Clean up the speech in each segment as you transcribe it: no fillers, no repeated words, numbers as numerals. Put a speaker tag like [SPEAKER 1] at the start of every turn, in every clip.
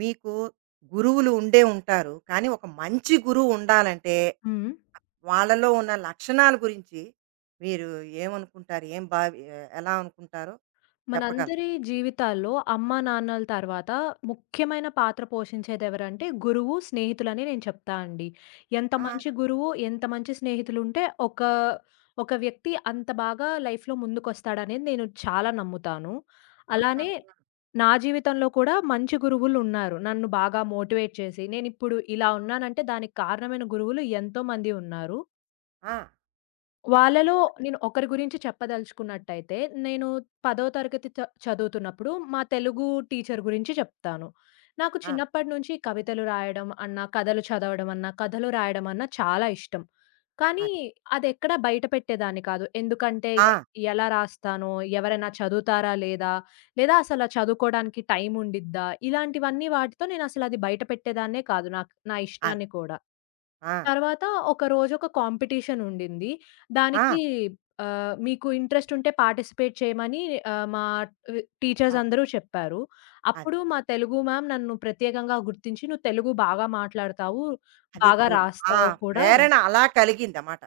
[SPEAKER 1] మీకు గురువులు ఉండే ఉంటారు. కానీ ఒక మంచి గురువు ఉండాలంటే,
[SPEAKER 2] హ్మ్.
[SPEAKER 1] వాళ్ళలో ఉన్న లక్షణాల గురించి మీరు ఏమనుకుంటారు? ఎలా అనుకుంటారో చెప్పగలరా?
[SPEAKER 2] మనందరి జీవితాల్లో అమ్మా, నాన్నల తర్వాత ముఖ్యమైన పాత్ర పోషించేదెవరంటే గురువు, స్నేహితులని నేను చెప్తా అండి. ఎంత
[SPEAKER 1] ఆ!
[SPEAKER 2] మంచి గురువు, ఎంత మంచి స్నేహితులుంటే ఒక ఒక వ్యక్తి అంత బాగా లైఫ్‌లో ముందుకొస్తాడనేది నేను చాలా నమ్ముతాను.
[SPEAKER 1] ఆహా!
[SPEAKER 2] అలానే నా జీవితంలో కూడా మంచి గురువులున్నారు. నన్ను బాగా మోటివేట్ చేసి నేనిప్పుడు ఇలా ఉన్నానంటే దానికి కారణమైన గురువులు ఎంతోమంది ఉన్నారు.
[SPEAKER 1] ఆ!
[SPEAKER 2] వాళ్ళలో నేను ఒకరి గురించి చెప్పదలుచుకున్నట్టయితే, నేను 10వ తరగతి చదువుతున్నప్పుడు మా తెలుగు టీచర్ గురించి చెప్తాను. నాకు
[SPEAKER 1] ఆ!
[SPEAKER 2] చిన్నప్పటి నుంచి కవితలు రాయడం అన్నా, కథలు చదవడం అన్నా, కథలు రాయడం అన్నా చాలా ఇష్టం. కానీ
[SPEAKER 1] అది.
[SPEAKER 2] అదెక్కడ బయట పెట్టేదాన్ని కాదు. ఎందుకంటే
[SPEAKER 1] ఆ!
[SPEAKER 2] ఎలా రాస్తానో, ఎవరైనా చదువుతారా లేదా? లేదా అసల చదువుకోడానికి టైం ఉండిద్దా? ఇలాంటివన్నీ వాటితో నేనసలది బయట పెట్టేదాన్నే కాదు. నాకు నా
[SPEAKER 1] అది.
[SPEAKER 2] ఇష్టాన్ని కూడా.
[SPEAKER 1] ఆ!
[SPEAKER 2] తర్వాత ఒకరోజు ఒక కాంపిటీషన్ ఉండింది. దానికి
[SPEAKER 1] ఆ!
[SPEAKER 2] మీకు ఇంట్రెస్ట్ ఉంటే పార్టిసిపేట్ చేయమని మా టీచర్స్
[SPEAKER 1] అది.
[SPEAKER 2] అందరూ చెప్పారు.
[SPEAKER 1] అది.
[SPEAKER 2] అప్పుడు మా తెలుగు మ్యామ్ నన్ను ప్రత్యేకంగా గుర్తించి "నువ్వు తెలుగు బాగా మాట్లాడతావు,
[SPEAKER 1] అది
[SPEAKER 2] బాగా
[SPEAKER 1] చూడు. ఆ
[SPEAKER 2] రాస్తావు కూడా".
[SPEAKER 1] ప్రేరణ అలా కలిగిందమాట.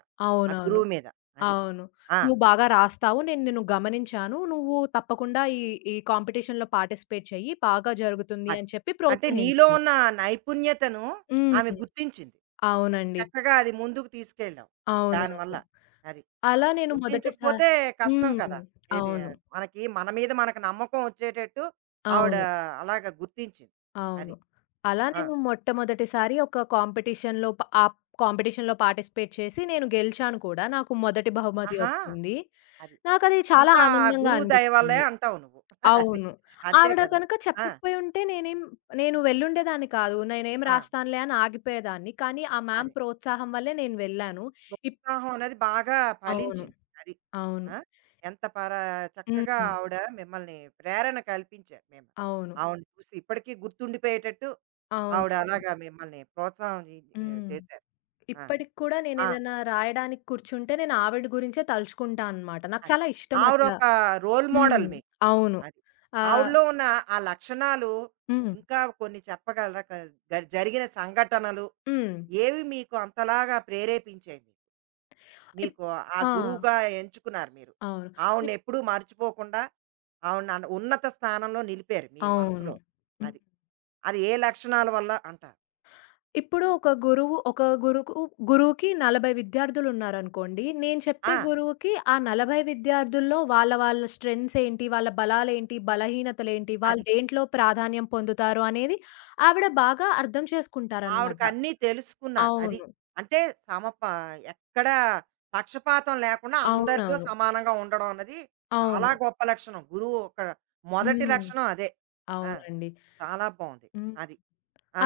[SPEAKER 1] ఆ
[SPEAKER 2] అవునవును.
[SPEAKER 1] గురువు మీద. అది.
[SPEAKER 2] అవును.
[SPEAKER 1] ఆ!
[SPEAKER 2] "నువ్వు బాగా రాస్తావు. నేను నిన్ను గమనించాను. నువ్వు తప్పకుండా ఈ ఈ కాంపిటీషన్‌లో పార్టిసిపేట్ చెయ్యి. బాగా జరుగుతుంది"
[SPEAKER 1] అది.
[SPEAKER 2] అని చెప్పి
[SPEAKER 1] అంటే నీలో
[SPEAKER 2] ప్రోత్సహించారు.
[SPEAKER 1] ఉన్న నైపుణ్యతను ఆమె
[SPEAKER 2] హ్మ్.
[SPEAKER 1] గుర్తించింది.
[SPEAKER 2] అవునండి.
[SPEAKER 1] చక్కగా అది ముందుకు తీసుకెళ్ళావు. దానివల్ల.
[SPEAKER 2] అవునవును.
[SPEAKER 1] అది.
[SPEAKER 2] అలా నేను మొదటిసారి.
[SPEAKER 1] గుర్తించకపోతే కష్టం
[SPEAKER 2] హ్మ్.
[SPEAKER 1] కదా! ఏది
[SPEAKER 2] అవును.
[SPEAKER 1] మనకి మన మీద మనకు నమ్మకం వచ్చేటట్టు ఆవిడ
[SPEAKER 2] అవును.
[SPEAKER 1] అలాగా గుర్తించింది. అది.
[SPEAKER 2] అవును. అలా
[SPEAKER 1] ఆ!
[SPEAKER 2] నేను మొట్టమొదటిసారి ఒక కాంపిటీషన్‌లో ప ఆ కాంపిటీషన్‌లో పార్టిసిపేట్ చేసి నేను గెలిచాను కూడా. నాకు మొదటి బహుమతి
[SPEAKER 1] ఆహా!
[SPEAKER 2] వచ్చింది.
[SPEAKER 1] అది.
[SPEAKER 2] నాకది చాలా
[SPEAKER 1] అంతా ఆ
[SPEAKER 2] ఆనందంగా
[SPEAKER 1] గురువు దయ వల్లే
[SPEAKER 2] అనిపించింది.
[SPEAKER 1] అంటావు నువ్వు. అది.
[SPEAKER 2] అవును.
[SPEAKER 1] అంతే
[SPEAKER 2] ఆవిడ
[SPEAKER 1] కదా!
[SPEAKER 2] కనుక
[SPEAKER 1] ఆ!
[SPEAKER 2] చెప్పకపోయి ఉంటే నేను వెళ్ళుండేదాన్ని కాదు. నేనేం
[SPEAKER 1] ఆ!
[SPEAKER 2] రాస్తానులే అని ఆగిపోయేదాన్ని. కానీ ఆ మ్యామ్
[SPEAKER 1] అదే.
[SPEAKER 2] ప్రోత్సాహం వల్లే నేను వెళ్ళాను. ఇప్
[SPEAKER 1] ఉత్సాహం అనేది బాగా
[SPEAKER 2] అవును.
[SPEAKER 1] ఫలించింది. అది.
[SPEAKER 2] అవును.
[SPEAKER 1] ఆ! ఎంత పరా చక్కగా
[SPEAKER 2] హ్మ్.
[SPEAKER 1] ఆవిడ మిమ్మల్ని ప్రేరణ కల్పించారు మేము.
[SPEAKER 2] అవును.
[SPEAKER 1] ఆవిడని చూసి ఇప్పటికీ గుర్తుండిపోయేటట్టు ఆవిడ
[SPEAKER 2] అవునవును.
[SPEAKER 1] అలాగా మిమ్మల్ని ప్రోత్సాహం
[SPEAKER 2] హ్మ్.
[SPEAKER 1] చేశారు. ఆ!
[SPEAKER 2] ఇప్పటికి కూడా
[SPEAKER 1] ఆ!
[SPEAKER 2] నేనేదన్నా రాయడానికి కూర్చుంటే, నేను ఆవిడ గురించే తలుచుకుంటా అనమాట. నాకు
[SPEAKER 1] అది.
[SPEAKER 2] చాలా ఇష్టం అట్లా.
[SPEAKER 1] ఆవిడొక రోల్
[SPEAKER 2] హ్మ్.
[SPEAKER 1] మోడల్ మీకు.
[SPEAKER 2] అవును.
[SPEAKER 1] అది.
[SPEAKER 2] ఆహ్,
[SPEAKER 1] ఆవిడలో ఉన్న ఆ లక్షణాలు
[SPEAKER 2] హ్మ్.
[SPEAKER 1] ఇంకా కొన్ని చెప్పగలరా? క గ జరిగిన సంఘటనలు
[SPEAKER 2] హ్మ్.
[SPEAKER 1] ఏవి మీకు అంతలాగా ప్రేరేపించాయి? మీకు
[SPEAKER 2] ఇప్
[SPEAKER 1] మీకు ఆ
[SPEAKER 2] ఆ!
[SPEAKER 1] గురువుగా ఎంచుకున్నారు మీరు.
[SPEAKER 2] అవును. ఇప్
[SPEAKER 1] ఆవిడనెప్పుడూ మర్చిపోకుండా ఆవిడని ఉన్నత స్థానంలో నిలిపారు మీ
[SPEAKER 2] అవును.
[SPEAKER 1] మనసులో.
[SPEAKER 2] హ్మ్.
[SPEAKER 1] అది. అది ఏ లక్షణాల వల్ల అంటారు?
[SPEAKER 2] ఇప్పుడు ఒక గురువు ఒక గురుకు గురువుకి 40 విద్యార్థులున్నారనుకోండి. నేను చెప్పే
[SPEAKER 1] ఆ!
[SPEAKER 2] గురువుకి ఆ 40 విద్యార్థుల్లో వాళ్ళ స్ట్రెంగ్త్స్ ఏంటి? వాళ్ళ బలాలేంటి? బలహీనతలేంటి? వాళ్ళు
[SPEAKER 1] అది.
[SPEAKER 2] దేంట్లో ప్రాధాన్యం పొందుతారు అనేది ఆవిడ బాగా అర్థం చేసుకుంటారనమాట.
[SPEAKER 1] ఆవిడకన్నీ తెలుసుకున్నారు. అది.
[SPEAKER 2] అవును.
[SPEAKER 1] అంటే సమపా ఎక్కడా పక్షపాతం లేకుండా అందరితో
[SPEAKER 2] అవునవును.
[SPEAKER 1] సమానంగా ఉండడం అన్నది
[SPEAKER 2] అవును.
[SPEAKER 1] చాలా గొప్ప లక్షణం. గురువు ఒక మొదటి
[SPEAKER 2] హ్మ్.
[SPEAKER 1] లక్షణం అదే. ఆ!
[SPEAKER 2] అవునండి.
[SPEAKER 1] చాలా బావుంది.
[SPEAKER 2] హ్మ్.
[SPEAKER 1] అది.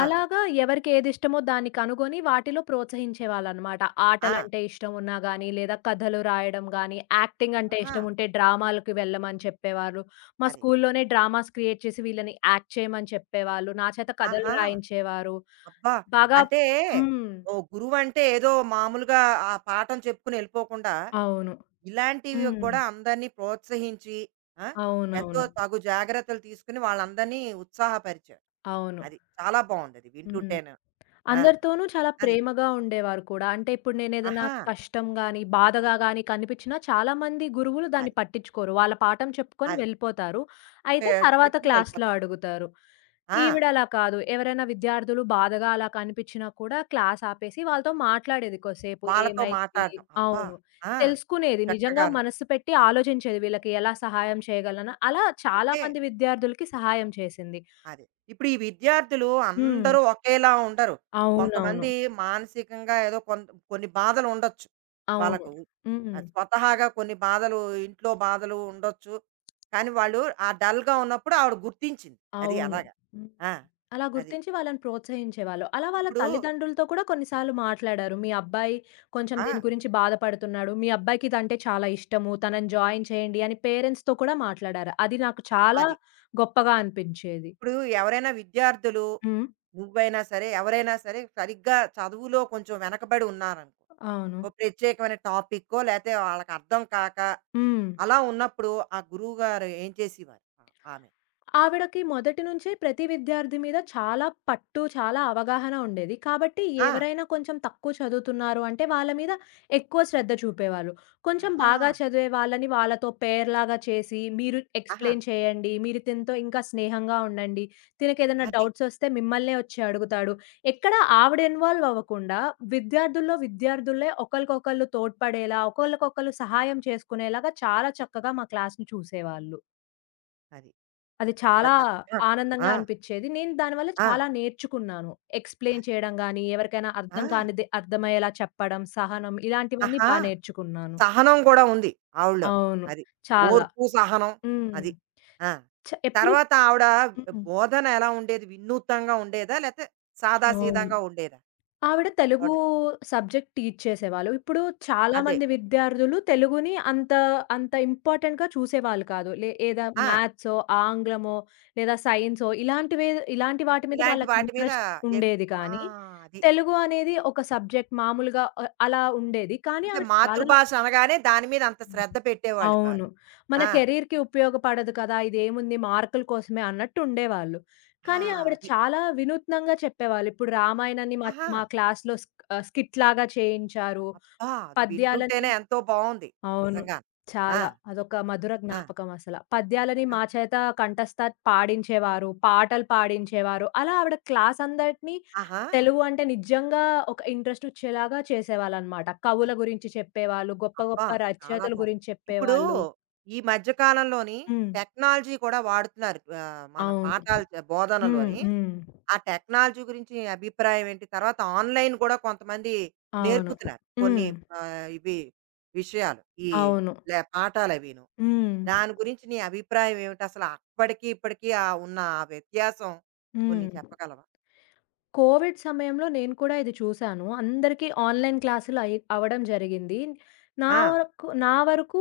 [SPEAKER 1] ఆ!
[SPEAKER 2] అలాగా ఎవరికేదిష్టమో దాన్ని కనుగొని వాటిలో ప్రోత్సహించేవాళ్ళనమాట.
[SPEAKER 1] ఆ!
[SPEAKER 2] ఆటలంటే ఇష్టమున్నా గానీ, లేదా కథలు రాయడం గానీ, యాక్టింగ్ అంటే
[SPEAKER 1] ఆహా!
[SPEAKER 2] ఇష్టముంటే డ్రామాలకి వెళ్ళమని చెప్పేవారు. మా
[SPEAKER 1] అది.
[SPEAKER 2] స్కూల్లోనే డ్రామాస్ క్రియేట్ చేసి వీళ్ళని యాక్ట్ చేయమని చెప్పేవాళ్ళు. నా చేత కథలు
[SPEAKER 1] ఆహా!
[SPEAKER 2] రాయించేవారు.
[SPEAKER 1] అబ్బా!
[SPEAKER 2] బాగా.
[SPEAKER 1] అంటే
[SPEAKER 2] హ్మ్.
[SPEAKER 1] ఓ గురువంటే ఏదో మామూలుగా ఆ పాఠం చెప్పుకుని ఎళ్ళిపోకుండా,
[SPEAKER 2] అవును.
[SPEAKER 1] ఇలాంటివి
[SPEAKER 2] హ్మ్.
[SPEAKER 1] గూడా అందరినీ ప్రోత్సహించి, ఆ! ఎంతో
[SPEAKER 2] అవునవును.
[SPEAKER 1] తగు జాగ్రత్తలు తీసుకుని వాళ్ళందరినీ ఉత్సాహపరిచారు.
[SPEAKER 2] అవును.
[SPEAKER 1] అది. చాలా బావుందది
[SPEAKER 2] హ్మ్.
[SPEAKER 1] వింటుంటేను. ఆ!
[SPEAKER 2] అందరితోనూ చాలా
[SPEAKER 1] అది.
[SPEAKER 2] ప్రేమగా ఉండేవారు కూడా. అంటే ఇప్పుడు నేనేదైనా
[SPEAKER 1] ఆహా!
[SPEAKER 2] కష్టం గాని, బాధగా గాని కనిపించినా చాలామంది గురువులు దాన్ని
[SPEAKER 1] అది.
[SPEAKER 2] పట్టించుకోరు. వాళ్ళ పాఠం చెప్పుకొని
[SPEAKER 1] అది.
[SPEAKER 2] వెళ్ళిపోతారు.
[SPEAKER 1] పె
[SPEAKER 2] అయితే తర్వాత
[SPEAKER 1] పెట్టుకొని
[SPEAKER 2] క్లాస్‌లో
[SPEAKER 1] వెళ్ళిపోతారు.
[SPEAKER 2] అడుగుతారు.
[SPEAKER 1] ఆ!
[SPEAKER 2] ఈవిడ అలా కాదు. ఎవరైనా విద్యార్థులు బాధగా అలా కనిపించినా కూడా క్లాస్ ఆపేసి వాళ్ళతో మాట్లాడేది కొద్దిసేపు.
[SPEAKER 1] వాళ్ళతో
[SPEAKER 2] ఏమైంది?
[SPEAKER 1] మాట్లాడడం. అబ్బా!
[SPEAKER 2] అవును.
[SPEAKER 1] ఆ!
[SPEAKER 2] తెలుసుకునేది. నిజంగా
[SPEAKER 1] చక్కగాను.
[SPEAKER 2] మనస్సు పెట్టి ఆలోచించేది. వీళ్ళకి ఎలా సహాయం చేయగలను? అలా
[SPEAKER 1] అంటే
[SPEAKER 2] చాలామంది విద్యార్థులకి సహాయం చేసింది.
[SPEAKER 1] అదే. ఇప్పుడు ఈ విద్యార్థులు
[SPEAKER 2] హ్మ్.
[SPEAKER 1] అందరూ ఒకేలా ఉండరు.
[SPEAKER 2] అవునవును.
[SPEAKER 1] కొంతమంది మానసికంగా ఏదో కొంత కొన్ని బాధలు ఉండొచ్చు
[SPEAKER 2] అవును.
[SPEAKER 1] వాళ్ళకు.
[SPEAKER 2] హ్మ్.
[SPEAKER 1] స్వతహాగా కొన్ని బాధలు, ఇంట్లో బాధలు ఉండొచ్చు. కానీ వాళ్ళు ఆ డల్‌గా ఉన్నప్పుడు ఆవిడ గుర్తించింది. అది
[SPEAKER 2] అవును.
[SPEAKER 1] అలాగా.
[SPEAKER 2] హ్మ్.
[SPEAKER 1] ఆ!
[SPEAKER 2] అలా
[SPEAKER 1] అది.
[SPEAKER 2] గుర్తించి వాళ్ళని ప్రోత్సహించేవాళ్ళు. అలా వాళ్ళ
[SPEAKER 1] ఇప్పుడు
[SPEAKER 2] తల్లిదండ్రులతో కూడా కొన్నిసార్లు మాట్లాడారు. మీ అబ్బాయి కొంచెం దీని
[SPEAKER 1] ఆ!
[SPEAKER 2] గురించి బాధపడుతున్నాడు. మీ అబ్బాయికి ఇదంటే చాలా ఇష్టము. తనని జాయిన్ చేయండి అని పేరెంట్స్‌తో కూడా మాట్లాడారా? అది నాకు చాలా
[SPEAKER 1] అది.
[SPEAKER 2] గొప్పగా
[SPEAKER 1] అది.
[SPEAKER 2] అనిపించేది.
[SPEAKER 1] ఇప్పుడు ఎవరైనా విద్యార్థులు,
[SPEAKER 2] హ్మ్.
[SPEAKER 1] నువ్వైనా సరే, ఎవరైనా సరే సరిగ్గా చదువులో కొంచెం వెనకబడి ఉన్నారనుకో.
[SPEAKER 2] అవును.
[SPEAKER 1] ఓ ప్రత్యేకమైన టాపిక్కో లేతే వాళ్ళకి అర్థం కాక
[SPEAKER 2] హ్మ్.
[SPEAKER 1] అలా ఉన్నప్పుడు ఆ గురువుగారు ఏం చేసేవారు? ఆ! ఆమె.
[SPEAKER 2] ఆవిడకి మొదటి నుంచే ప్రతి విద్యార్థి మీద చాలా పట్టు, చాలా అవగాహన ఉండేది. కాబట్టి
[SPEAKER 1] ఆ!
[SPEAKER 2] ఎవరైనా కొంచెం తక్కువ చదువుతున్నారు అంటే వాళ్ళ మీద ఎక్కువ శ్రద్ధ చూపేవాళ్ళు. కొంచెం
[SPEAKER 1] ఆహా!
[SPEAKER 2] బాగా చదివే వాళ్ళని వాళ్ళతో పెయిర్‌లాగా చేసి, మీరు
[SPEAKER 1] ఆహా!
[SPEAKER 2] ఎక్స్‌ప్లెయిన్ చేయండి, మీరు తినతో ఇంకా స్నేహంగా ఉండండి, తినకేదైనా
[SPEAKER 1] అది.
[SPEAKER 2] డౌట్స్ వస్తే మిమ్మల్నే వచ్చి అడుగుతాడు. ఎక్కడ ఆవిడ ఇన్వాల్వ్ అవ్వకుండా విద్యార్థుల్లో విద్యార్థులే ఒకళ్ళకొకళ్ళు తోడ్పడేలా, ఒకళ్ళకొకళ్ళు సహాయం చేసుకునేలాగా చాలా చక్కగా మా క్లాస్‌ని చూసేవాళ్ళు.
[SPEAKER 1] అది.
[SPEAKER 2] అది చాలా
[SPEAKER 1] ఆ!
[SPEAKER 2] ఆనందంగా
[SPEAKER 1] ఆ!
[SPEAKER 2] అనిపిచ్చేది. నేను దానివల్ల
[SPEAKER 1] ఆ!
[SPEAKER 2] చాలా నేర్చుకున్నాను.
[SPEAKER 1] ఆ!
[SPEAKER 2] ఎక్స్‌ప్లెయిన్ చేయడం గాని, ఎవరికైనా
[SPEAKER 1] ఆ!
[SPEAKER 2] అర్థం కానిది అర్థమయ్యేలా చెప్పడం, సహనం ఇలాంటివన్నీ
[SPEAKER 1] ఆహా!
[SPEAKER 2] నేర్చుకున్నాను.
[SPEAKER 1] సహనం కూడా ఉంది ఆవిడలో.
[SPEAKER 2] అవును.
[SPEAKER 1] అది.
[SPEAKER 2] చాలా.
[SPEAKER 1] ఓర్పు, సహనం
[SPEAKER 2] హ్మ్.
[SPEAKER 1] అది. ఆ!
[SPEAKER 2] చ ఎప్పుడు
[SPEAKER 1] తర్వాత ఆవిడ
[SPEAKER 2] హ్మ్.
[SPEAKER 1] బోధన ఎలా ఉండేది? వినూత్నంగా ఉండేదా? లేతే
[SPEAKER 2] అవును.
[SPEAKER 1] సాదాసీదంగా ఉండేదా
[SPEAKER 2] ఆవిడ తెలుగు
[SPEAKER 1] ఆవిడ?
[SPEAKER 2] సబ్జెక్ట్ టీచ్ చేసేవాళ్ళు. ఇప్పుడు
[SPEAKER 1] అదే.
[SPEAKER 2] చాలామంది విద్యార్థులు అంత ఇంపార్టెంట్‌గా చూసేవాళ్ళు కాదు. ఏదా
[SPEAKER 1] ఆ!
[SPEAKER 2] మ్యాథ్సో, ఆంగ్లమో లేదా సైన్సో ఇలాంటి వాటి మీద
[SPEAKER 1] ఇలాంటి
[SPEAKER 2] వాళ్ళకి
[SPEAKER 1] వాటి మీద
[SPEAKER 2] ఇంట్రెస్ట్
[SPEAKER 1] ఎక్
[SPEAKER 2] ఉండేది
[SPEAKER 1] ఆ!
[SPEAKER 2] కానీ,
[SPEAKER 1] అది.
[SPEAKER 2] తెలుగు అనేది ఒక సబ్జెక్ట్ మామూలుగా అలా ఉండేది. కానీ
[SPEAKER 1] అంటే
[SPEAKER 2] ఆవిడ చాలా.
[SPEAKER 1] మాతృభాష అనగానే దాని మీద అంత
[SPEAKER 2] హ్మ్.
[SPEAKER 1] శ్రద్ధ పెట్టేవాళ్ళు కాదు.
[SPEAKER 2] అవును. మన
[SPEAKER 1] ఆ!
[SPEAKER 2] కెరీర్‌కి ఉపయోగపడదు కదా! ఇదేముంది మార్కుల కోసమే అన్నట్టు ఉండేవాళ్ళు.
[SPEAKER 1] ఆ!
[SPEAKER 2] కానీ ఆవిడ
[SPEAKER 1] అది.
[SPEAKER 2] చాలా వినూత్నంగా చెప్పేవాళ్ళు. ఇప్పుడు రామాయణాన్ని మా
[SPEAKER 1] ఆహా!
[SPEAKER 2] మా క్లాస్‌లో స్కిట్‌లాగా చేయించారు.
[SPEAKER 1] అబ్బా! అది
[SPEAKER 2] పద్యాలని.
[SPEAKER 1] వింటుంటేనే ఎంతో బావుంది.
[SPEAKER 2] అవును.
[SPEAKER 1] నిజంగా. ఆ!
[SPEAKER 2] చాలా. అదొక మధుర
[SPEAKER 1] ఆ!
[SPEAKER 2] జ్ఞాపకం అసల. పద్యాలని
[SPEAKER 1] ఆ!
[SPEAKER 2] మా చేత కంఠస్థ పాడించేవారు. పాటలు పాడించేవారు. అలా ఆవిడ క్లాస్ అందరిని
[SPEAKER 1] ఆహా!
[SPEAKER 2] తెలుగు అంటే నిజంగా ఒక ఇంట్రెస్ట్ వచ్చేలాగా చేసేవాళ్ళనమాట. కవుల గురించి చెప్పేవాళ్ళు. గొప్ప
[SPEAKER 1] అబ్బా!
[SPEAKER 2] గొప్ప
[SPEAKER 1] చాలా
[SPEAKER 2] రచయితల
[SPEAKER 1] బావుంది.
[SPEAKER 2] గురించి
[SPEAKER 1] ఇప్పుడు
[SPEAKER 2] చెప్పేవాళ్ళు.
[SPEAKER 1] ఈ మధ్య కాలంలోని
[SPEAKER 2] హ్మ్.
[SPEAKER 1] టెక్నాలజీ కూడా వాడుతున్నారు. మన
[SPEAKER 2] అవును.
[SPEAKER 1] పాఠాలు
[SPEAKER 2] హ్మ్.
[SPEAKER 1] బోధనలోని.
[SPEAKER 2] హ్మ్.
[SPEAKER 1] ఆ టెక్నాలజీ గురించి నీ అభిప్రాయం ఏంటి? తర్వాత ఆన్‌లైన్ కూడా కొంతమంది
[SPEAKER 2] అవును.
[SPEAKER 1] నేర్పుతున్నారు. కొన్ని
[SPEAKER 2] హ్మ్.
[SPEAKER 1] ఇవి విషయాలు. ఈ
[SPEAKER 2] అవును.
[SPEAKER 1] పాఠాలవీను.
[SPEAKER 2] హ్మ్.
[SPEAKER 1] దాని గురించి నీ అభిప్రాయం ఏమిటి? అసలు అప్పటికి, ఇప్పటికి ఆ ఉన్న ఆ వ్యత్యాసం కొన్ని
[SPEAKER 2] హ్మ్.
[SPEAKER 1] చెప్పగలవా?
[SPEAKER 2] కోవిడ్ సమయంలో నేను కూడా ఇది చూసాను. అందరికీ ఆన్‌లైన్ క్లాసులు అయి అవ్వడం జరిగింది. నా
[SPEAKER 1] ఆ!
[SPEAKER 2] వరకు నా వరకు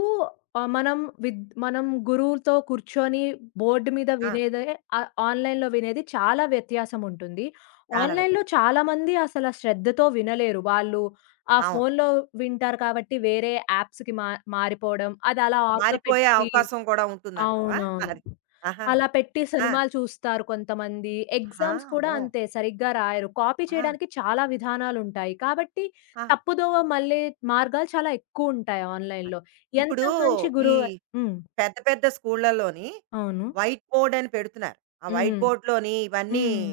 [SPEAKER 2] మనం మనం గురువుతో కూర్చొని బోర్డ్ మీద
[SPEAKER 1] ఆ!
[SPEAKER 2] వినేదే ఆన్‌లైన్‌లో వినేది చాలా వ్యత్యాసం ఉంటుంది.
[SPEAKER 1] చాలా
[SPEAKER 2] ఆన్‌లైన్‌లో
[SPEAKER 1] వ్యత్యాసం.
[SPEAKER 2] చాలామంది అసల శ్రద్ధతో వినలేరు. వాళ్ళు ఆ
[SPEAKER 1] అవును.
[SPEAKER 2] ఫోన్‌లో వింటారు కాబట్టి వేరే యాప్స్‌కి మారిపోవడం, అది అలా ఆన్‌లో
[SPEAKER 1] మారిపోయే
[SPEAKER 2] పెట్టి.
[SPEAKER 1] అవకాశం కూడా ఉంటుందంటావా?
[SPEAKER 2] అవునవును.
[SPEAKER 1] అది. ఆహా!
[SPEAKER 2] అలా పెట్టి
[SPEAKER 1] ఆ!
[SPEAKER 2] సినిమాలు చూస్తారు కొంతమంది.
[SPEAKER 1] ఆహా!
[SPEAKER 2] ఎగ్జామ్స్ కూడా
[SPEAKER 1] అమ్మో!
[SPEAKER 2] అంతే సరిగ్గా రాయరు. కాపీ
[SPEAKER 1] ఆ!
[SPEAKER 2] చేయడానికి చాలా విధానాలుంటాయి. కాబట్టి
[SPEAKER 1] ఆ!
[SPEAKER 2] తప్పుదోవ మళ్ళే మార్గాలు చాలా ఎక్కువుంటాయి
[SPEAKER 1] అది.
[SPEAKER 2] ఆన్‌లైన్‌లో. ఎంత
[SPEAKER 1] ఇప్పుడు
[SPEAKER 2] మంచి
[SPEAKER 1] ఈ
[SPEAKER 2] గురువు. హ్మ్.
[SPEAKER 1] పెద్ద పెద్ద స్కూళ్ళలోని
[SPEAKER 2] అవును.
[SPEAKER 1] వైట్ బోర్డ్ అని పెడుతున్నారు. ఆ వైట్
[SPEAKER 2] హ్మ్.
[SPEAKER 1] బోర్డ్‌లోని ఇవన్నీ
[SPEAKER 2] హ్మ్.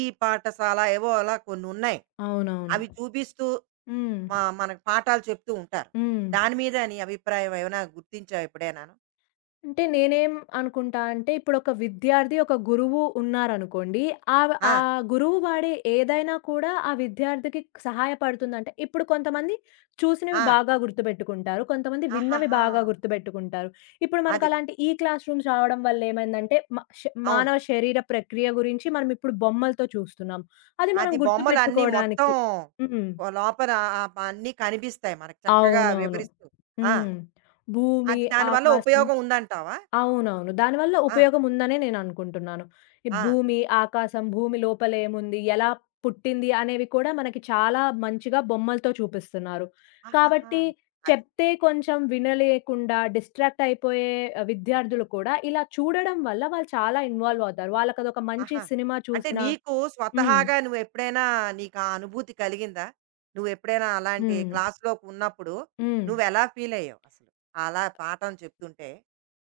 [SPEAKER 1] ఈ పాఠశాల ఏవో అలా కొన్నున్నాయి.
[SPEAKER 2] అవునవును.
[SPEAKER 1] అవి చూపిస్తూ
[SPEAKER 2] హ్మ్.
[SPEAKER 1] మనకు పాఠాలు చెప్తూ ఉంటారు.
[SPEAKER 2] హ్మ్.
[SPEAKER 1] దాని మీద నీ అభిప్రాయం ఏమైనా గుర్తించావా ఎప్పుడైనాను?
[SPEAKER 2] అంటే నేనేం అనుకుంటా అంటే, ఇప్పుడొక విద్యార్థి, ఒక గురువు ఉన్నారనుకోండి. ఆవ్ ఆ
[SPEAKER 1] ఆ!
[SPEAKER 2] గురువు వాడే ఏదైనా కూడా ఆ విద్యార్థికి సహాయపడుతుందంట. ఇప్పుడు కొంతమంది చూసినవి
[SPEAKER 1] ఆ!
[SPEAKER 2] బాగా గుర్తుపెట్టుకుంటారు. కొంతమంది విన్నవి
[SPEAKER 1] ఆహాహా!
[SPEAKER 2] బాగా గుర్తుపెట్టుకుంటారు. ఇప్పుడు
[SPEAKER 1] అది.
[SPEAKER 2] మనకలాంటి ఈ క్లాస్ రూమ్స్ రావడం వల్ల ఏమైందంటే, మ ష
[SPEAKER 1] అవును.
[SPEAKER 2] మానవ శరీర ప్రక్రియ గురించి మనం ఇప్పుడు బొమ్మలతో చూస్తున్నాం. అది మనం
[SPEAKER 1] అది బొమ్మలన్నీ మొత్తం
[SPEAKER 2] గుర్తుపెట్టుకోవడానికి. హ్మ్.
[SPEAKER 1] ఓ లోపల అన్నీ కనిపిస్తాయి మనకు చక్కగా
[SPEAKER 2] అవునవును.
[SPEAKER 1] వివరిస్తూ. ఆ!
[SPEAKER 2] హ్మ్. భూమి,
[SPEAKER 1] అది దానివల్ల
[SPEAKER 2] ఆకాశం.
[SPEAKER 1] ఉపయోగం ఉందంటావా?
[SPEAKER 2] అవునవును. దానివల్ల
[SPEAKER 1] ఆ!
[SPEAKER 2] ఉపయోగం ఉందనే నేననుకుంటున్నాను. ఈ
[SPEAKER 1] ఆ!
[SPEAKER 2] భూమి, ఆకాశం, భూమి లోపలేముంది, ఎలా పుట్టింది అనేవి కూడా మనకి చాలా మంచిగా బొమ్మలతో చూపిస్తున్నారు.
[SPEAKER 1] ఆహాహా!
[SPEAKER 2] కాబట్టి
[SPEAKER 1] అది.
[SPEAKER 2] చెప్తే కొంచెం వినలేకుండా డిస్ట్రాక్ట్ అయిపోయే విద్యార్థులు కూడా ఇలా చూడడం వల్ల వాళ్ళు చాలా ఇన్వాల్వ్ అవుతారు. వాళ్ళకదొక మంచి
[SPEAKER 1] ఆహా!
[SPEAKER 2] సినిమా
[SPEAKER 1] అంటే
[SPEAKER 2] చూసినా.
[SPEAKER 1] నీకు
[SPEAKER 2] హ్మ్.
[SPEAKER 1] స్వతహాగా నువ్వెప్పుడైనా నీకా అనుభూతి కలిగిందా? నువ్వెప్పుడైనా అలాంటి
[SPEAKER 2] హ్మ్.
[SPEAKER 1] క్లాస్‌లోకున్నప్పుడు
[SPEAKER 2] హ్మ్.
[SPEAKER 1] నువ్వెలా ఫీలయ్యావు అసలు? అలా పాఠం చెప్తుంటే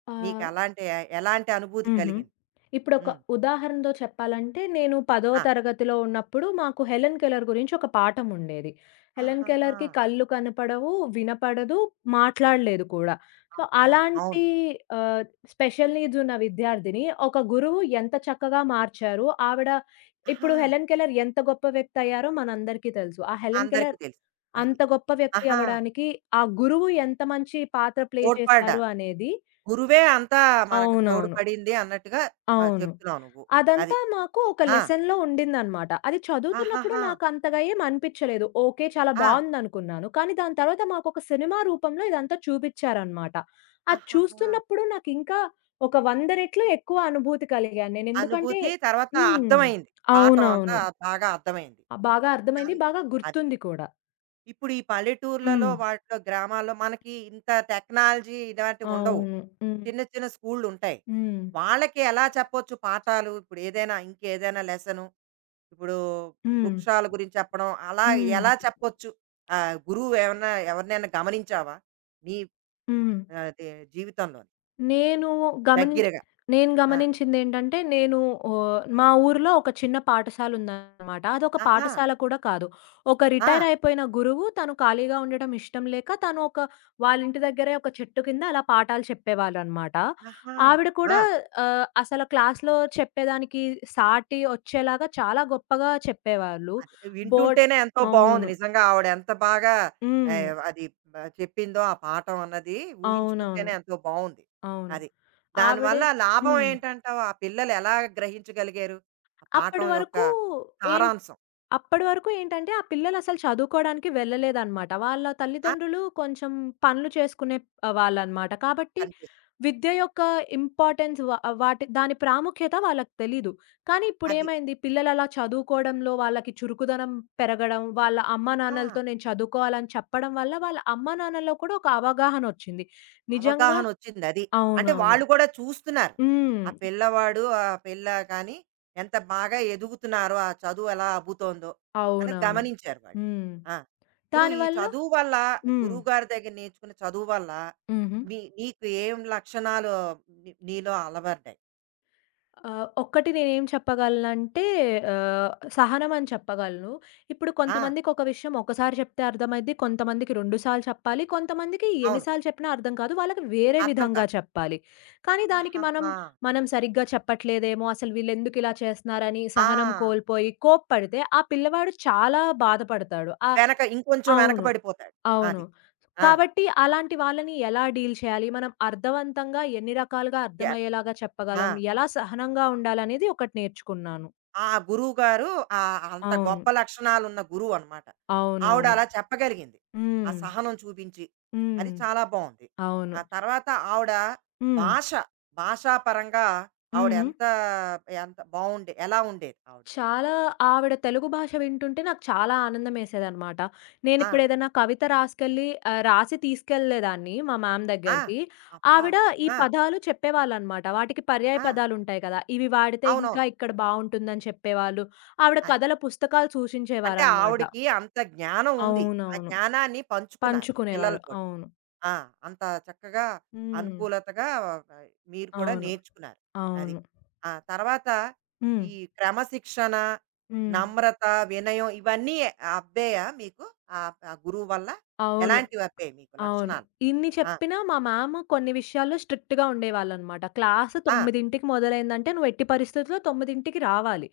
[SPEAKER 2] ఆ!
[SPEAKER 1] నీకలాంటి ఎలాంటి అనుభూతి
[SPEAKER 2] హుహు.
[SPEAKER 1] కలిగింది?
[SPEAKER 2] ఇప్పుడొక
[SPEAKER 1] హ్మ్.
[SPEAKER 2] ఉదాహరణతో చెప్పాలంటే, నేను 10వ
[SPEAKER 1] ఆ!
[SPEAKER 2] తరగతిలో ఉన్నప్పుడు మాకు 'హెలెన్ కెల్లర్' గురించి ఒక పాఠం ఉండేది. 'హెలెన్
[SPEAKER 1] ఆహాహా!
[SPEAKER 2] కెల్లర్‌కి' కళ్ళు కనపడవు, వినపడదు, మాట్లాడలేదు కూడా. సో,
[SPEAKER 1] అబ్బా! అవును.
[SPEAKER 2] అలాంటి ఆహ్, స్పెషల్ నీడ్స్ ఉన్న విద్యార్థిని ఒక గురువు ఎంత చక్కగా మార్చారు. ఆవిడ.
[SPEAKER 1] ఆహా!
[SPEAKER 2] ఇప్పుడు 'హెలెన్ కెల్లర్' ఎంత గొప్ప వ్యక్తి అయ్యారో మనందరికీ తెలుసు. ఆ 'హెలెన్
[SPEAKER 1] అందరికీ
[SPEAKER 2] కెల్లర్'
[SPEAKER 1] తెలుసు. అది.
[SPEAKER 2] అంత గొప్ప వ్యక్తి
[SPEAKER 1] ఆహా!
[SPEAKER 2] అవ్వడానికి, ఆ గురువు ఎంత మంచి పాత్ర ప్లే చేశారు
[SPEAKER 1] తోడ్పడ్డారు.
[SPEAKER 2] అనేది.
[SPEAKER 1] గురువే అంతా మనకు
[SPEAKER 2] అవునవును.
[SPEAKER 1] తోడ్పడింది అన్నట్టుగా
[SPEAKER 2] అవును.
[SPEAKER 1] చెప్తున్నావు నువ్వు. అది.
[SPEAKER 2] అదంతా నాకు ఒక
[SPEAKER 1] ఆ!
[SPEAKER 2] లెసన్‌లో ఉండిందనమాట. అది చదువుతున్నప్పుడు
[SPEAKER 1] ఆహాహా!
[SPEAKER 2] నాకంతగా ఏం అనిపిచ్చలేదు. ఓకే. చాలా
[SPEAKER 1] ఆ!
[SPEAKER 2] బావుందనుకున్నాను. కానీ దాని తర్వాత మాకొక సినిమా రూపంలో ఇదంతా చూపిచ్చారనమాట. అది
[SPEAKER 1] ఆహాహా!
[SPEAKER 2] చూస్తున్నప్పుడు నాకింకా ఒక 100 రెట్లు ఎక్కువ అనుభూతి కలిగాను నేను. ఎందుకంటే.
[SPEAKER 1] అనుభూతి తర్వాత
[SPEAKER 2] హ్మ్.
[SPEAKER 1] అర్థమైంది. పాఠం అంతా
[SPEAKER 2] అవునవును.
[SPEAKER 1] బాగా అర్థమైంది.
[SPEAKER 2] బాగా అర్థమైంది.
[SPEAKER 1] అన్
[SPEAKER 2] బాగా
[SPEAKER 1] అది.
[SPEAKER 2] గుర్తుంది కూడా.
[SPEAKER 1] ఇప్పుడు ఈ పల్లెటూర్లలో
[SPEAKER 2] హ్మ్.
[SPEAKER 1] వాటిలో గ్రామాల్లో మనకి ఇంత టెక్నాలజీ ఇలాంటివి ఉండవు.
[SPEAKER 2] అవును. హ్మ్.
[SPEAKER 1] చిన్న చిన్న స్కూళ్ళుంటాయి.
[SPEAKER 2] హ్మ్.
[SPEAKER 1] వాళ్ళకి ఎలా చెప్పొచ్చు పాఠాలు? ఇప్పుడు ఏదైనా ఇంకేదైనా లెసను ఇప్పుడు
[SPEAKER 2] హ్మ్.
[SPEAKER 1] వృక్షాల గురించి చెప్పడం అలా
[SPEAKER 2] హ్మ్.
[SPEAKER 1] ఎలా చెప్పొచ్చు? గురువు ఏమన్నా ఎవరినైనా గమనించావా? నీ
[SPEAKER 2] హ్మ్.
[SPEAKER 1] ఆహ్, దే జీవితంలోని
[SPEAKER 2] నేను గమనించి
[SPEAKER 1] దగ్గరగా?
[SPEAKER 2] నేను
[SPEAKER 1] ఆ!
[SPEAKER 2] గమనించిందేంటంటే, నేను. ఓహ్, మా ఊర్లో ఒక చిన్న పాఠశాలుందనమాట. అదొక
[SPEAKER 1] ఆహా!
[SPEAKER 2] పాఠశాల కూడా కాదు. ఒక
[SPEAKER 1] ఆ!
[SPEAKER 2] రిటైర్ అయిపోయిన గురువు తను ఖాళీగా ఉండడం ఇష్టం లేక, తను ఒక వాళ్ళింటి దగ్గరే ఒక చెట్టు కింద అలా పాఠాలు చెప్పేవాళ్ళనమాట.
[SPEAKER 1] ఆహా!
[SPEAKER 2] ఆవిడ
[SPEAKER 1] ఆ!
[SPEAKER 2] కూడా అసల క్లాస్‌లో చెప్పేదానికి సాటి వచ్చేలాగా చాలా గొప్పగా చెప్పేవాళ్ళు.
[SPEAKER 1] అది.
[SPEAKER 2] బోర్డ్.
[SPEAKER 1] వింటుంటేనే ఎంతో బావుంది.
[SPEAKER 2] అవును.
[SPEAKER 1] నిజంగా ఆవిడ ఎంత బాగా
[SPEAKER 2] హ్మ్.
[SPEAKER 1] అది చెప్పిందో ఆ పాఠం అన్నది
[SPEAKER 2] అవునవును.
[SPEAKER 1] ఊహించుకుంటేనే ఎంతో బావుంది.
[SPEAKER 2] అవును.
[SPEAKER 1] అది.
[SPEAKER 2] ఆవిడే.
[SPEAKER 1] దానివల్ల లాభం
[SPEAKER 2] హ్మ్.
[SPEAKER 1] ఏంటంటావు? ఆ పిల్లలు ఎలా గ్రహించగలిగారు? ఆ
[SPEAKER 2] అప్పడి
[SPEAKER 1] పాఠం యొక్క
[SPEAKER 2] వరకు ఏం
[SPEAKER 1] సారాంశం.
[SPEAKER 2] అప్పడి వరకు ఏంటంటే, ఆ పిల్లలసలు చదువుకోడానికి వెళ్ళలేదనమాట. వాళ్ళ
[SPEAKER 1] ఆ!
[SPEAKER 2] తల్లిదండ్రులు కొంచెం పనులు చేసుకునే వాళ్ళనమాట. కాబట్టి
[SPEAKER 1] పనిచేసింది.
[SPEAKER 2] విద్య యొక్క ఇంపార్టెన్స్ వ వాటి దాని ప్రాముఖ్యత వాళ్ళకి తెలీదు. కానీ
[SPEAKER 1] అది.
[SPEAKER 2] ఇప్పుడేమైంది, పిల్లలలా చదువుకోవడంలో వాళ్ళకి చురుకుదనం పెరగడం, వాళ్ళ
[SPEAKER 1] ఆ!
[SPEAKER 2] అమ్మానాన్నలతో నేను చదువుకోవాలని చెప్పడం వల్ల, వాళ్ళ అమ్మానాన్నల్లో కూడా ఒక అవగాహనొచ్చింది. నిజంగా.
[SPEAKER 1] అవగాహనొచ్చిందది. అంటే
[SPEAKER 2] అవునవును.
[SPEAKER 1] వాళ్ళు కూడా చూస్తున్నారు.
[SPEAKER 2] హ్మ్.
[SPEAKER 1] ఆ పిల్లవాడు, ఆ పిల్ల కానీ ఎంత బాగా ఎదుగుతున్నారో, ఆ చదువు ఎలా అబ్బుతోందో అనేది
[SPEAKER 2] అవునవును.
[SPEAKER 1] గమనించారు వాళ్ళు.
[SPEAKER 2] హ్మ్.
[SPEAKER 1] ఆ! ఇప్పుడు ఈ
[SPEAKER 2] దానివల్ల.
[SPEAKER 1] చదువు వల్ల
[SPEAKER 2] హ్మ్.
[SPEAKER 1] గురువుగారి దగ్గర నేర్చుకున్న చదువు వల్ల
[SPEAKER 2] హుహు.
[SPEAKER 1] నీకు ఏం లక్షణాలు నీలో అలవడ్డాయి?
[SPEAKER 2] ఒక్కటి నేనేం చెప్పగలనంటే సహనం అని చెప్పగలను. ఇప్పుడు
[SPEAKER 1] ఆ!
[SPEAKER 2] కొంతమందికొక విషయం ఒకసారి చెప్తే అర్థమైద్ది. కొంతమందికి 2 సార్లు చెప్పాలి. కొంతమందికి ఎన్ని
[SPEAKER 1] అవును.
[SPEAKER 2] సార్లు చెప్పినా అర్థం కాదు. వాళ్ళకి వేరే
[SPEAKER 1] అర్థం
[SPEAKER 2] విధంగా
[SPEAKER 1] కాదు.
[SPEAKER 2] చెప్పాలి. కానీ దానికి
[SPEAKER 1] ఆహాహా!
[SPEAKER 2] మనం సరిగ్గా చెప్పట్లేదేమో, అసలు వీళ్ళెందుకిలా చేస్తున్నారని
[SPEAKER 1] ఆ!
[SPEAKER 2] సహనం కోల్పోయి కోప్పడితే ఆ పిల్లవాడు చాలా బాధపడతాడు. ఆ.
[SPEAKER 1] వెనక ఇంకొంచెం వెనక
[SPEAKER 2] అవును.
[SPEAKER 1] పడిపోతాడు.
[SPEAKER 2] అవును.
[SPEAKER 1] అది. ఆ!
[SPEAKER 2] కాబట్టి అలాంటి వాళ్ళని ఎలా డీల్ చేయాలి? మనం అర్థవంతంగా ఎన్ని రకాలుగా
[SPEAKER 1] ఎ
[SPEAKER 2] అర్థమయ్యేలాగా
[SPEAKER 1] ఆ!
[SPEAKER 2] చెప్పగలం? ఎలా సహనంగా ఉండాలనేది ఒకటి నేర్చుకున్నాను.
[SPEAKER 1] ఆ గురువుగారు అంత
[SPEAKER 2] అవును.
[SPEAKER 1] గొప్ప లక్షణాలున్న గురువనమాట. ఆవిడ
[SPEAKER 2] అవునవును.
[SPEAKER 1] అలా చెప్పగలిగింది. ఆ
[SPEAKER 2] హ్మ్.
[SPEAKER 1] సహనం చూపించి.
[SPEAKER 2] హ్మ్.
[SPEAKER 1] అది చాలా బావుంది.
[SPEAKER 2] అవును.
[SPEAKER 1] ఆ తర్వాత ఆవిడ
[SPEAKER 2] హ్మ్.
[SPEAKER 1] భాష, భాషాపరంగా ఆవిడ
[SPEAKER 2] హుహు.
[SPEAKER 1] ఎంత, ఎంత బావుండే ఎలా ఉండేది ఆవిడది?
[SPEAKER 2] చాలా. ఆవిడ తెలుగు భాష వింటుంటే నాకు చాలా ఆనందమేసేదనమాట.
[SPEAKER 1] ఆ!
[SPEAKER 2] నేనిప్పుడేదన్నా కవిత రాసుకెళ్ళి రాసి తీసుకెళ్ళేదాన్ని మా మ్యామ్
[SPEAKER 1] ఆ!
[SPEAKER 2] దగ్గరికి.
[SPEAKER 1] అబ్బా!
[SPEAKER 2] ఆవిడ ఈ
[SPEAKER 1] ఆ!
[SPEAKER 2] పదాలు చెప్పేవాళ్ళనమాట. వాటికి పర్యాయ
[SPEAKER 1] ఆ!
[SPEAKER 2] పదాలుంటాయి కదా! ఇవి వాడితే ఇంకా
[SPEAKER 1] అవునవును.
[SPEAKER 2] ఇక్కడ బావుంటుందని చెప్పేవాళ్ళు. ఆవిడ
[SPEAKER 1] అది.
[SPEAKER 2] కథల పుస్తకాలు
[SPEAKER 1] అంటే
[SPEAKER 2] సూచించేవారనమాట.
[SPEAKER 1] ఆవిడకి అంత జ్ఞానం ఉంది. ఆ
[SPEAKER 2] అవునవును.
[SPEAKER 1] జ్ఞానాన్ని పంచుకున్నారు
[SPEAKER 2] పంచుకునేవారు.
[SPEAKER 1] పిల్లలతోటి.
[SPEAKER 2] అవును.
[SPEAKER 1] ఆ! అంత చక్కగా
[SPEAKER 2] హ్మ్.
[SPEAKER 1] అనుకూలతగా ఆ, మీరు కూడా
[SPEAKER 2] అవును.
[SPEAKER 1] నేర్చుకున్నారు. అది.
[SPEAKER 2] అవును.
[SPEAKER 1] ఆ తర్వాత
[SPEAKER 2] హ్మ్.
[SPEAKER 1] ఈ క్రమశిక్షణ,
[SPEAKER 2] హ్మ్.
[SPEAKER 1] నమ్రత, వినయం ఇవన్నీ అబ్బాయా మీకు? ఆ గురువు వల్ల?
[SPEAKER 2] అవును.
[SPEAKER 1] ఎలాంటివి అబ్బాయి మీకు
[SPEAKER 2] అవును.
[SPEAKER 1] లక్షణాలు?
[SPEAKER 2] ఇన్ని
[SPEAKER 1] ఆ!
[SPEAKER 2] చెప్పినా మా మ్యామ్ కొన్ని విషయాల్లో స్ట్రిక్ట్‌గా ఉండేవాళ్ళనమాట. క్లాస్
[SPEAKER 1] ఆ!
[SPEAKER 2] 9కి మొదలైందంటే నువ్వు ఎట్టి పరిస్థితుల్లో 9కి రావాలి.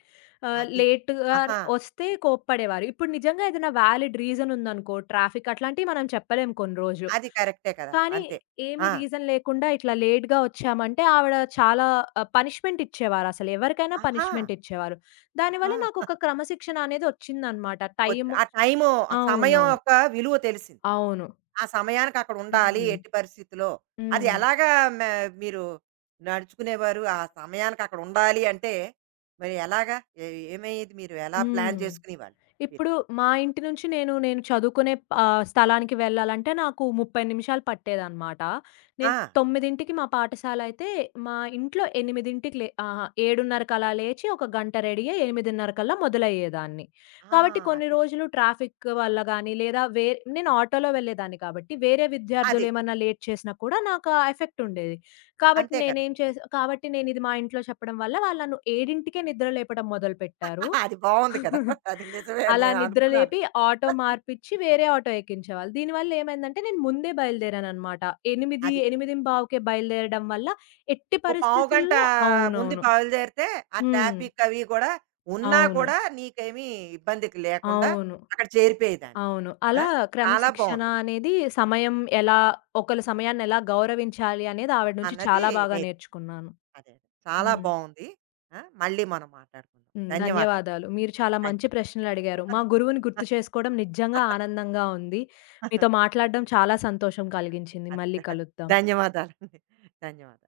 [SPEAKER 1] అది.
[SPEAKER 2] లేట్‌గా
[SPEAKER 1] ఆహా!
[SPEAKER 2] వస్తే కోప్పడేవారు. ఇప్పుడు నిజంగా ఏదైనా వ్యాలిడ్ రీజన్ ఉందనుకో ట్రాఫిక్ అట్లాంటివి మనం చెప్పలేం కొన్ని రోజులు.
[SPEAKER 1] అది కరెక్టే కదా!
[SPEAKER 2] కానీ
[SPEAKER 1] అంతే.
[SPEAKER 2] ఏమి
[SPEAKER 1] ఆ!
[SPEAKER 2] రీజన్ లేకుండా ఇట్లా లేట్‌గా వచ్చామంటే ఆవిడ చాలా పనిష్మెంట్ ఇచ్చేవారసలు. ఎవరికైనా
[SPEAKER 1] ఆహా!
[SPEAKER 2] పనిష్మెంట్ ఇచ్చేవారు. దానివల్ల
[SPEAKER 1] ఆహా!
[SPEAKER 2] నాకొక క్రమశిక్షణ అనేది వచ్చిందనమాట. టైం.
[SPEAKER 1] వచ్చి ఆ టైము, ఆ సమయం
[SPEAKER 2] అవునవును.
[SPEAKER 1] యొక్క విలువ తెలిసింది.
[SPEAKER 2] అవును.
[SPEAKER 1] ఆ సమయానికి అక్కడ ఉండాలి
[SPEAKER 2] హ్మ్.
[SPEAKER 1] ఎట్టి పరిస్థితిలో. అది
[SPEAKER 2] హ్మ్.
[SPEAKER 1] ఎలాగా మ మీరు నడుచుకునేవారు? ఆ సమయానికి అక్కడ ఉండాలి అంటే మరి ఎలాగా? ఏ ఏమయ్యేది? మీరు ఎలా ప్లాన్
[SPEAKER 2] హ్మ్.
[SPEAKER 1] చేసుకునేవాళ్ళు మీరు?
[SPEAKER 2] ఇప్పుడు మా ఇంటి నుంచి నేను చదువుకునే స్థలానికి వెళ్ళాలంటే నాకు 30 నిమిషాలు పట్టేదనమాట.
[SPEAKER 1] ఆ!
[SPEAKER 2] నేను 9కి మా పాఠశాల అయితే మా ఇంట్లో 8కి లే అహా! 7:30కలా లేచి ఒక గంట రెడీ అయ్యి 8:30 కల్లా మొదలయ్యేదాన్ని.
[SPEAKER 1] ఆ!
[SPEAKER 2] కాబట్టి కొన్ని
[SPEAKER 1] అది.
[SPEAKER 2] రోజులు ట్రాఫిక్ వల్ల గానీ, లేదా వే నేను ఆటోలో వెళ్ళేదాన్ని కాబట్టి వేరే
[SPEAKER 1] అది.
[SPEAKER 2] విద్యార్థులు ఏమన్నా లేట్ చేసినా కూడా నాకు ఆ ఎఫెక్ట్ ఉండేది. కాబట్టి
[SPEAKER 1] అంతే కదా!
[SPEAKER 2] నేనేం చేసా కాబట్టి నేనిది మా ఇంట్లో చెప్పడం వల్ల వాళ్ళు నన్ను 7కే నిద్ర లేపడం మొదలుపెట్టారు.
[SPEAKER 1] అది బావుంది కదా! అది నిజమే అని
[SPEAKER 2] అలా
[SPEAKER 1] నేను అనుకున్నాను.
[SPEAKER 2] నిద్రలేపి ఆటో మార్పిచ్చి వేరే ఆటో ఎక్కించేవాళ్ళు. దీనివల్ల ఏమైందంటే నేను ముందే బయలుదేరాననమాట. 8,
[SPEAKER 1] అది.
[SPEAKER 2] 8:15కే బయలుదేరడం వల్ల ఎట్టి
[SPEAKER 1] ఓ పావుగంట
[SPEAKER 2] పరిస్థితుల్లో.
[SPEAKER 1] ముందు
[SPEAKER 2] అవునవును.
[SPEAKER 1] బయలుదేరితే ఆ
[SPEAKER 2] హ్మ్.
[SPEAKER 1] ట్రాఫిక్ అవి కూడా ఉన్నా
[SPEAKER 2] అవును.
[SPEAKER 1] కూడా నీకేమీ ఇబ్బందికి లేకుండా
[SPEAKER 2] అవును.
[SPEAKER 1] అక్కడ చేరిపోయేదానివి.
[SPEAKER 2] అవును. అలా
[SPEAKER 1] ఆ! చాలా
[SPEAKER 2] క్రమశిక్షణ
[SPEAKER 1] బావుంది
[SPEAKER 2] అనేది సమయం ఎలా ఒకళ్ళ సమయాన్ని ఎలా గౌరవించాలి అనేది ఆవిడ నుంచి
[SPEAKER 1] అన్నది
[SPEAKER 2] చాలా బాగా
[SPEAKER 1] నే
[SPEAKER 2] నేర్చుకున్నాను.
[SPEAKER 1] అదే. అదే. చాలా
[SPEAKER 2] హ్మ్.
[SPEAKER 1] బావుంది. ఆ! మళ్ళీ మనం మాట్లాడుకుందాం.
[SPEAKER 2] హ్మ్.
[SPEAKER 1] ధన్యవాదాలు.
[SPEAKER 2] ధన్యవాదాలు. మీరు చాలా
[SPEAKER 1] ధన్య
[SPEAKER 2] మంచి ప్రశ్నలడిగారు. మా గురువుని గుర్తు చేసుకోవడం నిజంగా
[SPEAKER 1] అదే.
[SPEAKER 2] ఆనందంగా ఉంది. మీతో మాట్లాడడం చాలా సంతోషం కలిగించింది. మళ్ళీ కలుద్దాం.
[SPEAKER 1] ధన్యవాదాలండి. ధన్యవాదాలు.